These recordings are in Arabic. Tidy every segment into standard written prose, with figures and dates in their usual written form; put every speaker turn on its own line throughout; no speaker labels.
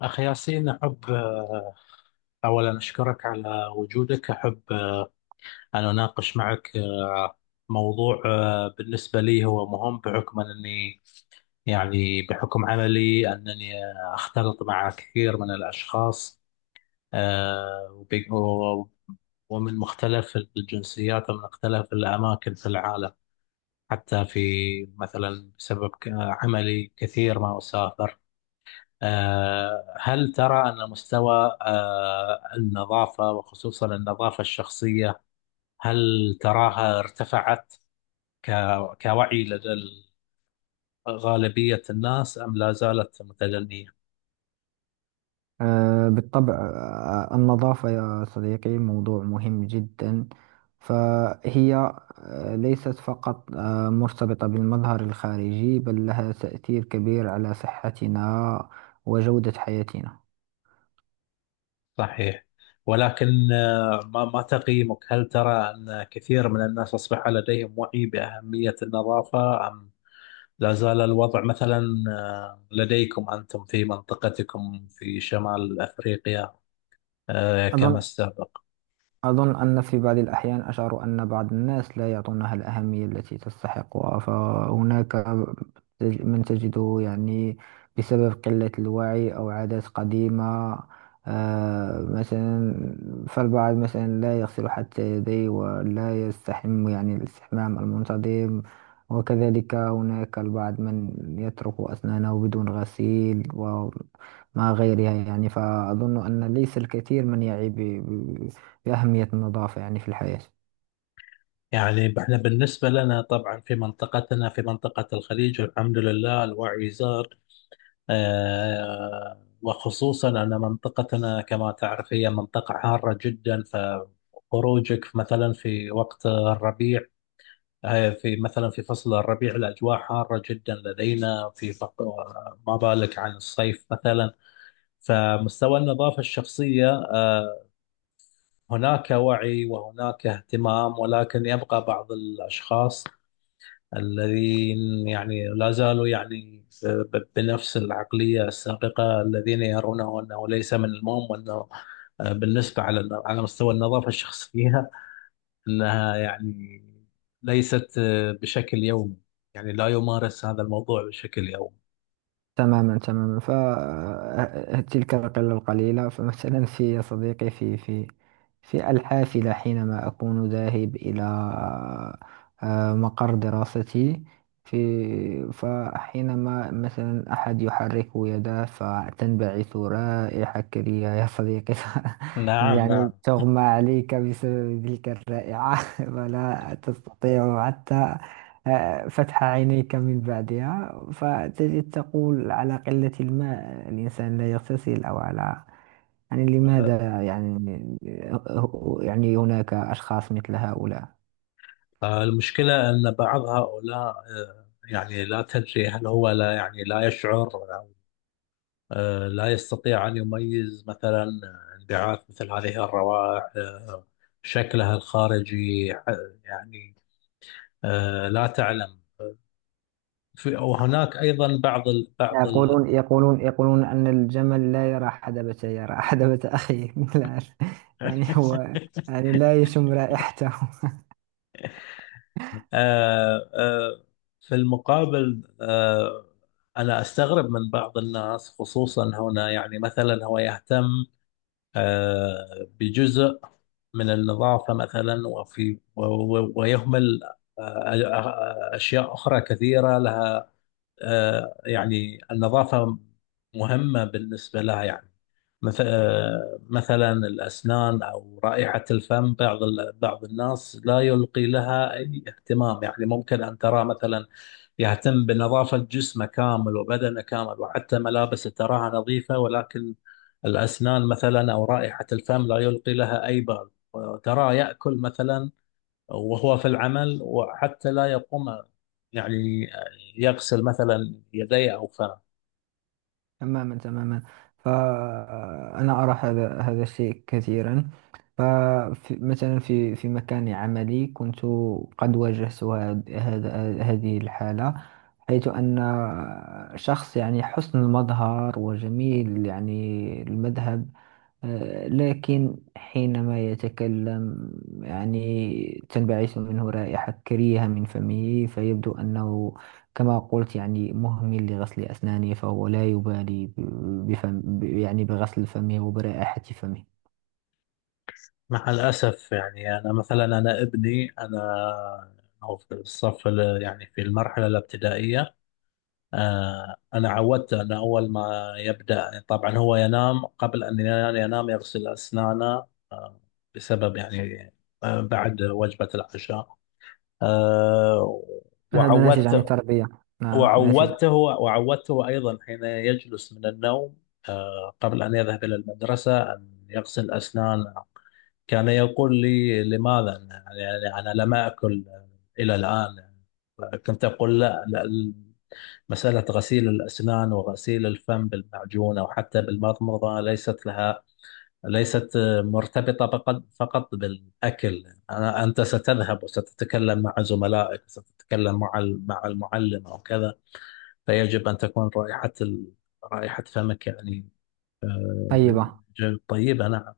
أخي ياسين، أحب أولا أشكرك على وجودك. أحب أن أناقش معك موضوع بالنسبة لي هو مهم بحكم أنني، يعني بحكم عملي، أنني أختلط مع كثير من الأشخاص، آه، وب- و- ومن مختلف الجنسيات ومن مختلف الأماكن في العالم، حتى في مثلا بسبب عملي كثير ما أسافر. هل ترى أن مستوى النظافة، وخصوصا النظافة الشخصية، هل تراها ارتفعت كوعي لدى غالبية الناس، أم لا زالت متدنية؟
بالطبع، النظافة يا صديقي موضوع مهم جدا. فهي ليست فقط مرتبطة بالمظهر الخارجي، بل لها تأثير كبير على صحتنا وجودة حياتنا.
صحيح. ولكن ما تقييمك؟ هل ترى أن كثير من الناس أصبح لديهم وعي بأهمية النظافة، أم لا زال الوضع مثلا لديكم أنتم في منطقتكم في شمال أفريقيا كما
أظن
السابق؟
أظن أن في بعض الأحيان أشعر أن بعض الناس لا يعطونها الأهمية التي تستحقها. فهناك من تجده يعني بسبب قلة الوعي أو عادات قديمة. مثلا فالبعض مثلا لا يغسل حتى يديه ولا يستحم، يعني الاستحمام المنتظم. وكذلك هناك البعض من يترك أسنانه بدون غسيل وما غيرها، يعني فأظن أن ليس الكثير من يعي أهمية النظافة يعني في الحياة.
يعني احنا بالنسبة لنا طبعا في منطقتنا، في منطقة الخليج، الحمد لله الوعي زاد، وخصوصا أن منطقتنا كما تعرف هي منطقة حارة جدا. فخروجك مثلا في وقت الربيع، في مثلا في فصل الربيع، الأجواء حارة جدا لدينا في ما بالك عن الصيف مثلا. فمستوى النظافة الشخصية هناك وعي وهناك اهتمام، ولكن يبقى بعض الأشخاص الذين يعني لا زالوا يعني بنفس العقلية السابقة، الذين يرونه أنه ليس من المهم، وأنه بالنسبة على مستوى النظافة الشخصية أنها يعني ليست بشكل يومي، يعني لا يمارس هذا الموضوع بشكل يومي.
تماما، تماما، فتلك القلة القليلة. فمثلا في يا صديقي في الحافلة حينما أكون ذاهب إلى مقر دراستي. فحينما مثلا أحد يحرك يده فتنبعث رائحة كريهة يا صديقي
نعم،
يعني
نعم.
تغمى عليك بسبب تلك الرائحة ولا تستطيع حتى فتح عينيك من بعدها. فتجد تقول على قلة الماء الإنسان لا يغتسل، أو على يعني لماذا يعني يعني هناك أشخاص مثل هؤلاء.
المشكلة أن بعض هؤلاء يعني لا تدري، هل هو لا يعني لا يشعر، لا يستطيع أن يميز مثلا انبعاث مثل هذه الروائح، شكلها الخارجي، يعني لا تعلم. وهناك أيضا بعض ال بعض ال
يقولون أن الجمل لا يرى حدبة، يرى حدبة أخيه. لا يعني هو يعني لا يشم رائحته.
آه، آه، في المقابل، أنا أستغرب من بعض الناس، خصوصا هنا، يعني مثلا هو يهتم بجزء من النظافة مثلا، ويهمل أشياء أخرى كثيرة، لها يعني النظافة مهمة بالنسبة لها، يعني مثلا الأسنان أو رائحة الفم، بعض بعض الناس لا يلقي لها أي اهتمام. يعني ممكن أن ترى مثلا يهتم بنظافة جسمه كامل وبدنه كامل، وحتى ملابسه تراها نظيفة، ولكن الأسنان مثلا أو رائحة الفم لا يلقي لها أي بال، وتراه يأكل مثلا وهو في العمل، وحتى لا يقوم يعني يغسل مثلا يديه أو فمه.
تماما، تماما، فأنا أرى هذا الشيء كثيرا. فمثلا في مكان عملي كنت قد واجهت هاد- هذا هذه الحالة، حيث أن شخص يعني حسن المظهر وجميل يعني المذهب، لكن حينما يتكلم يعني تنبعث منه رائحة كريهة من فمه. فيبدو أنه كما قلت يعني مهمل لغسل أسنانه، فهو لا يبالي يعني بغسل فمه وبرائحة فمه.
مع الأسف يعني، أنا مثلا أنا ابني، أنا هو في الصف يعني في المرحلة الابتدائية، أنا عودته أنه أول ما يبدأ، طبعا هو ينام، قبل أن ينام يغسل أسنانه، آه، بسبب يعني بعد وجبة العشاء، آه،
فهذا ناتج عن
وعودته
التربية. نعم،
أيضا حين يجلس من النوم، قبل أن يذهب إلى المدرسة، أن يغسل أسنانه. كان يقول لي: لماذا يعني، يعني أنا لم أكل إلى الآن؟ كنت أقول: لا, لا، مسألة غسيل الأسنان وغسيل الفم بالمعجون أو حتى بالمضمضة ليست مرتبطة فقط بالأكل. أنت ستذهب وستتكلم مع زملائك، وستتكلم مع مع المعلم أو كذا، فيجب أن تكون رائحة رائحة فمك يعني
طيبة.
طيبة. نعم.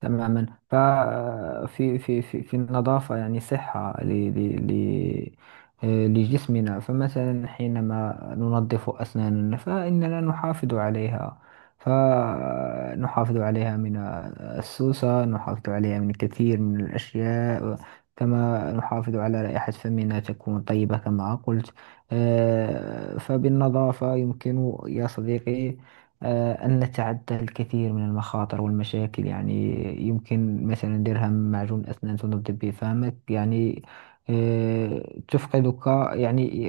تماما ففي في في في النظافة يعني صحة ل ل ل لجسمنا. فمثلا حينما ننظف أسناننا فإننا نحافظ عليها، فنحافظ عليها من السوسة، نحافظ عليها من الكثير من الأشياء، كما نحافظ على رائحة فمنا تكون طيبة كما قلت. فبالنظافة يمكن يا صديقي أن نتعدى الكثير من المخاطر والمشاكل يعني. يمكن مثلا درهم معجون أسنان تنضب به فمك يعني تفقدك يعني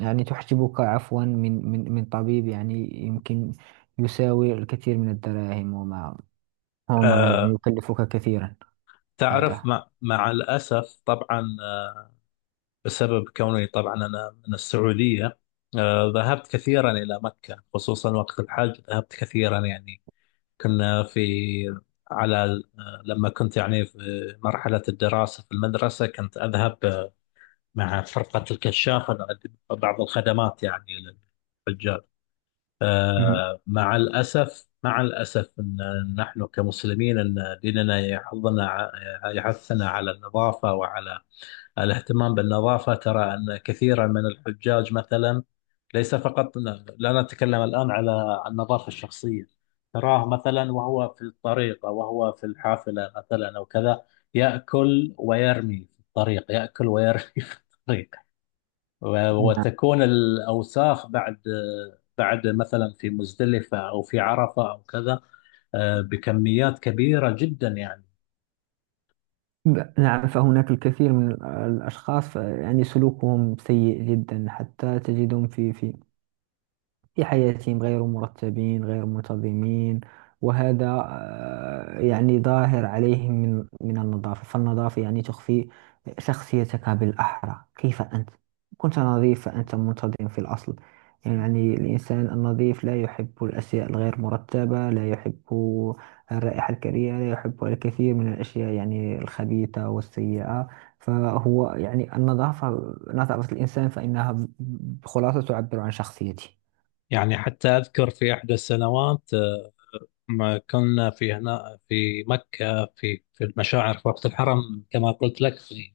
يعني تحجبك عفوا من طبيب يعني يمكن يساوي الكثير من الدراهم وما غير يعني
أه
يكلفك كثيرا
تعرف،
بعدها.
مع الأسف طبعا، بسبب كوني طبعا أنا من السعودية، ذهبت كثيرا إلى مكة، خصوصا وقت الحج، ذهبت كثيرا يعني. كنا في على لما كنت يعني في مرحلة الدراسة في المدرسة، كنت أذهب مع فرقة الكشاف نقدم بعض الخدمات يعني للحجاج.
مهم.
مع الأسف، مع الأسف، أن نحن كمسلمين، أن ديننا يحضنا يحثنا على النظافة وعلى الاهتمام بالنظافة، ترى أن كثيرا من الحجاج مثلا، ليس فقط، لا نتكلم الآن على عن النظافة الشخصية، تراه مثلا وهو في الطريق، أو وهو في الحافلة مثلا أو كذا، يأكل ويرمي في الطريق، يأكل ويرمي في الطريق،
مهم.
وتكون الأوساخ بعد مثلا في مزدلفة أو في عرفة أو كذا، بكميات كبيرة جدا يعني.
نعم، فهناك الكثير من الأشخاص يعني سلوكهم سيء جدا. حتى تجدهم في حياتهم غير مرتبين غير منتظمين، وهذا يعني ظاهر عليهم من من النظافة. فالنظافة يعني تخفي شخصيتك، بالأحرى كيف أنت. كنت نظيف فأنت منتظم في الأصل، يعني الإنسان النظيف لا يحب الأشياء الغير مرتبة، لا يحب الرائحة الكريهة، لا يحب الكثير من الأشياء يعني الخبيثة والسيئة. فهو يعني النظافة نظافة الإنسان فإنها بخلاصة تعبر عن شخصيته.
يعني حتى أذكر في إحدى السنوات، ما كنا في هنا في مكة، في المشاعر في وقت الحرم، كما قلت لك، في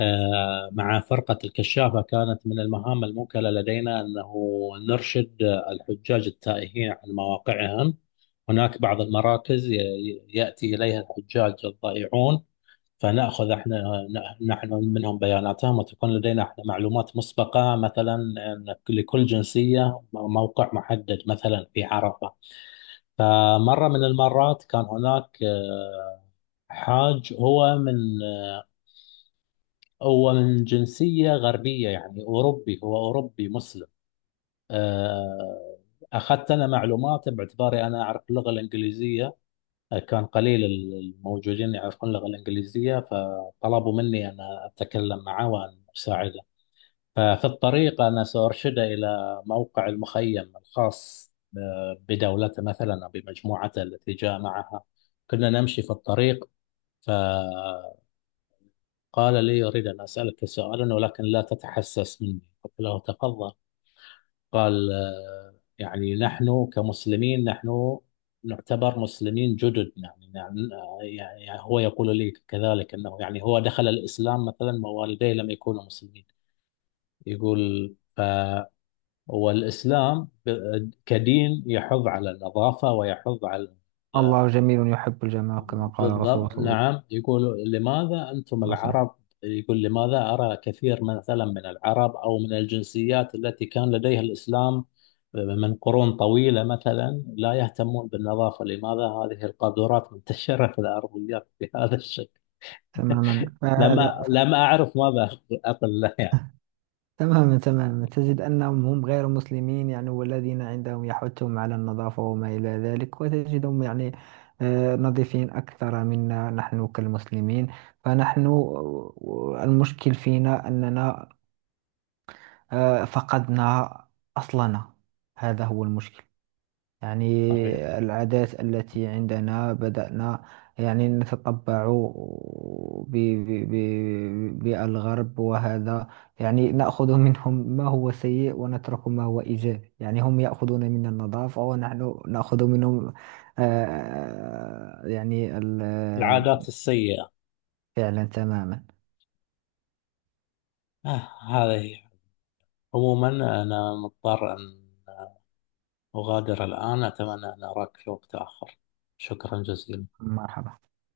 مع فرقة الكشافة، كانت من المهام الموكلة لدينا أنه نرشد الحجاج التائهين عن مواقعهم. هناك بعض المراكز يأتي إليها الحجاج الضائعون، فنأخذ احنا نحن منهم بياناتهم، وتكون لدينا احنا معلومات مسبقة، مثلا أن لكل جنسية موقع محدد مثلا في عرفة. فمرة من المرات كان هناك حاج هو من، هو من جنسية غربية، يعني أوروبي، هو أوروبي مسلم. آه، أخذت أنا معلوماته باعتباري أنا أعرف اللغة الإنجليزية، كان قليل الموجودين يعرفون اللغة الإنجليزية، فطلبوا مني أن أتكلم معه وأن أساعده. ففي الطريق أنا سأرشده إلى موقع المخيم الخاص بدولته مثلا، أو بمجموعته التي جاء معها. كنا نمشي في الطريق، فقال لي: أريد أن أسألك سؤالا ولكن لا تتحسس مني. قلت له: تفضل. قال: يعني نحن كمسلمين، نحن نعتبر مسلمين جدد، يعني هو يقول لي كذلك أنه يعني هو دخل الإسلام مثلا، ووالديه لم يكونوا مسلمين. يقول: هو الإسلام كدين يحض على النظافة ويحض على
الله جميل يحب الجمال، كما قال رسول
بالضبط،
الله صلى الله
نعم. يقول: لماذا أنتم
عليه وسلم.
العرب، يقول: لماذا أرى كثير مثلا من العرب، أو من الجنسيات التي كان لديها الإسلام من قرون طويلة مثلا، لا يهتمون بالنظافة؟ لماذا هذه القاذورات منتشرة في الأرضيات بهذا الشكل؟
تماما،
لما
فهذا ف...
لم أعرف ماذا أقول له يعني.
تماما، تماما، تجد أنهم هم غير مسلمين يعني، والذين عندهم يحثهم على النظافة وما إلى ذلك، وتجدهم يعني نظيفين أكثر منا نحن كالمسلمين. فنحن المشكل فينا أننا فقدنا أصلنا، هذا هو المشكل. يعني
صحيح.
العادات التي عندنا بدأنا يعني نتطبع بالغرب، وهذا يعني نأخذ منهم ما هو سيء ونترك ما هو إيجابي. يعني هم يأخذون منا النظافة، ونحن نأخذ منهم يعني
العادات السيئة.
فعلا تماما.
هذه عموما، أنا مضطر أن أغادر الآن. أتمنى أن أراك في وقت آخر. شكرا جزيلا.
مرحبا.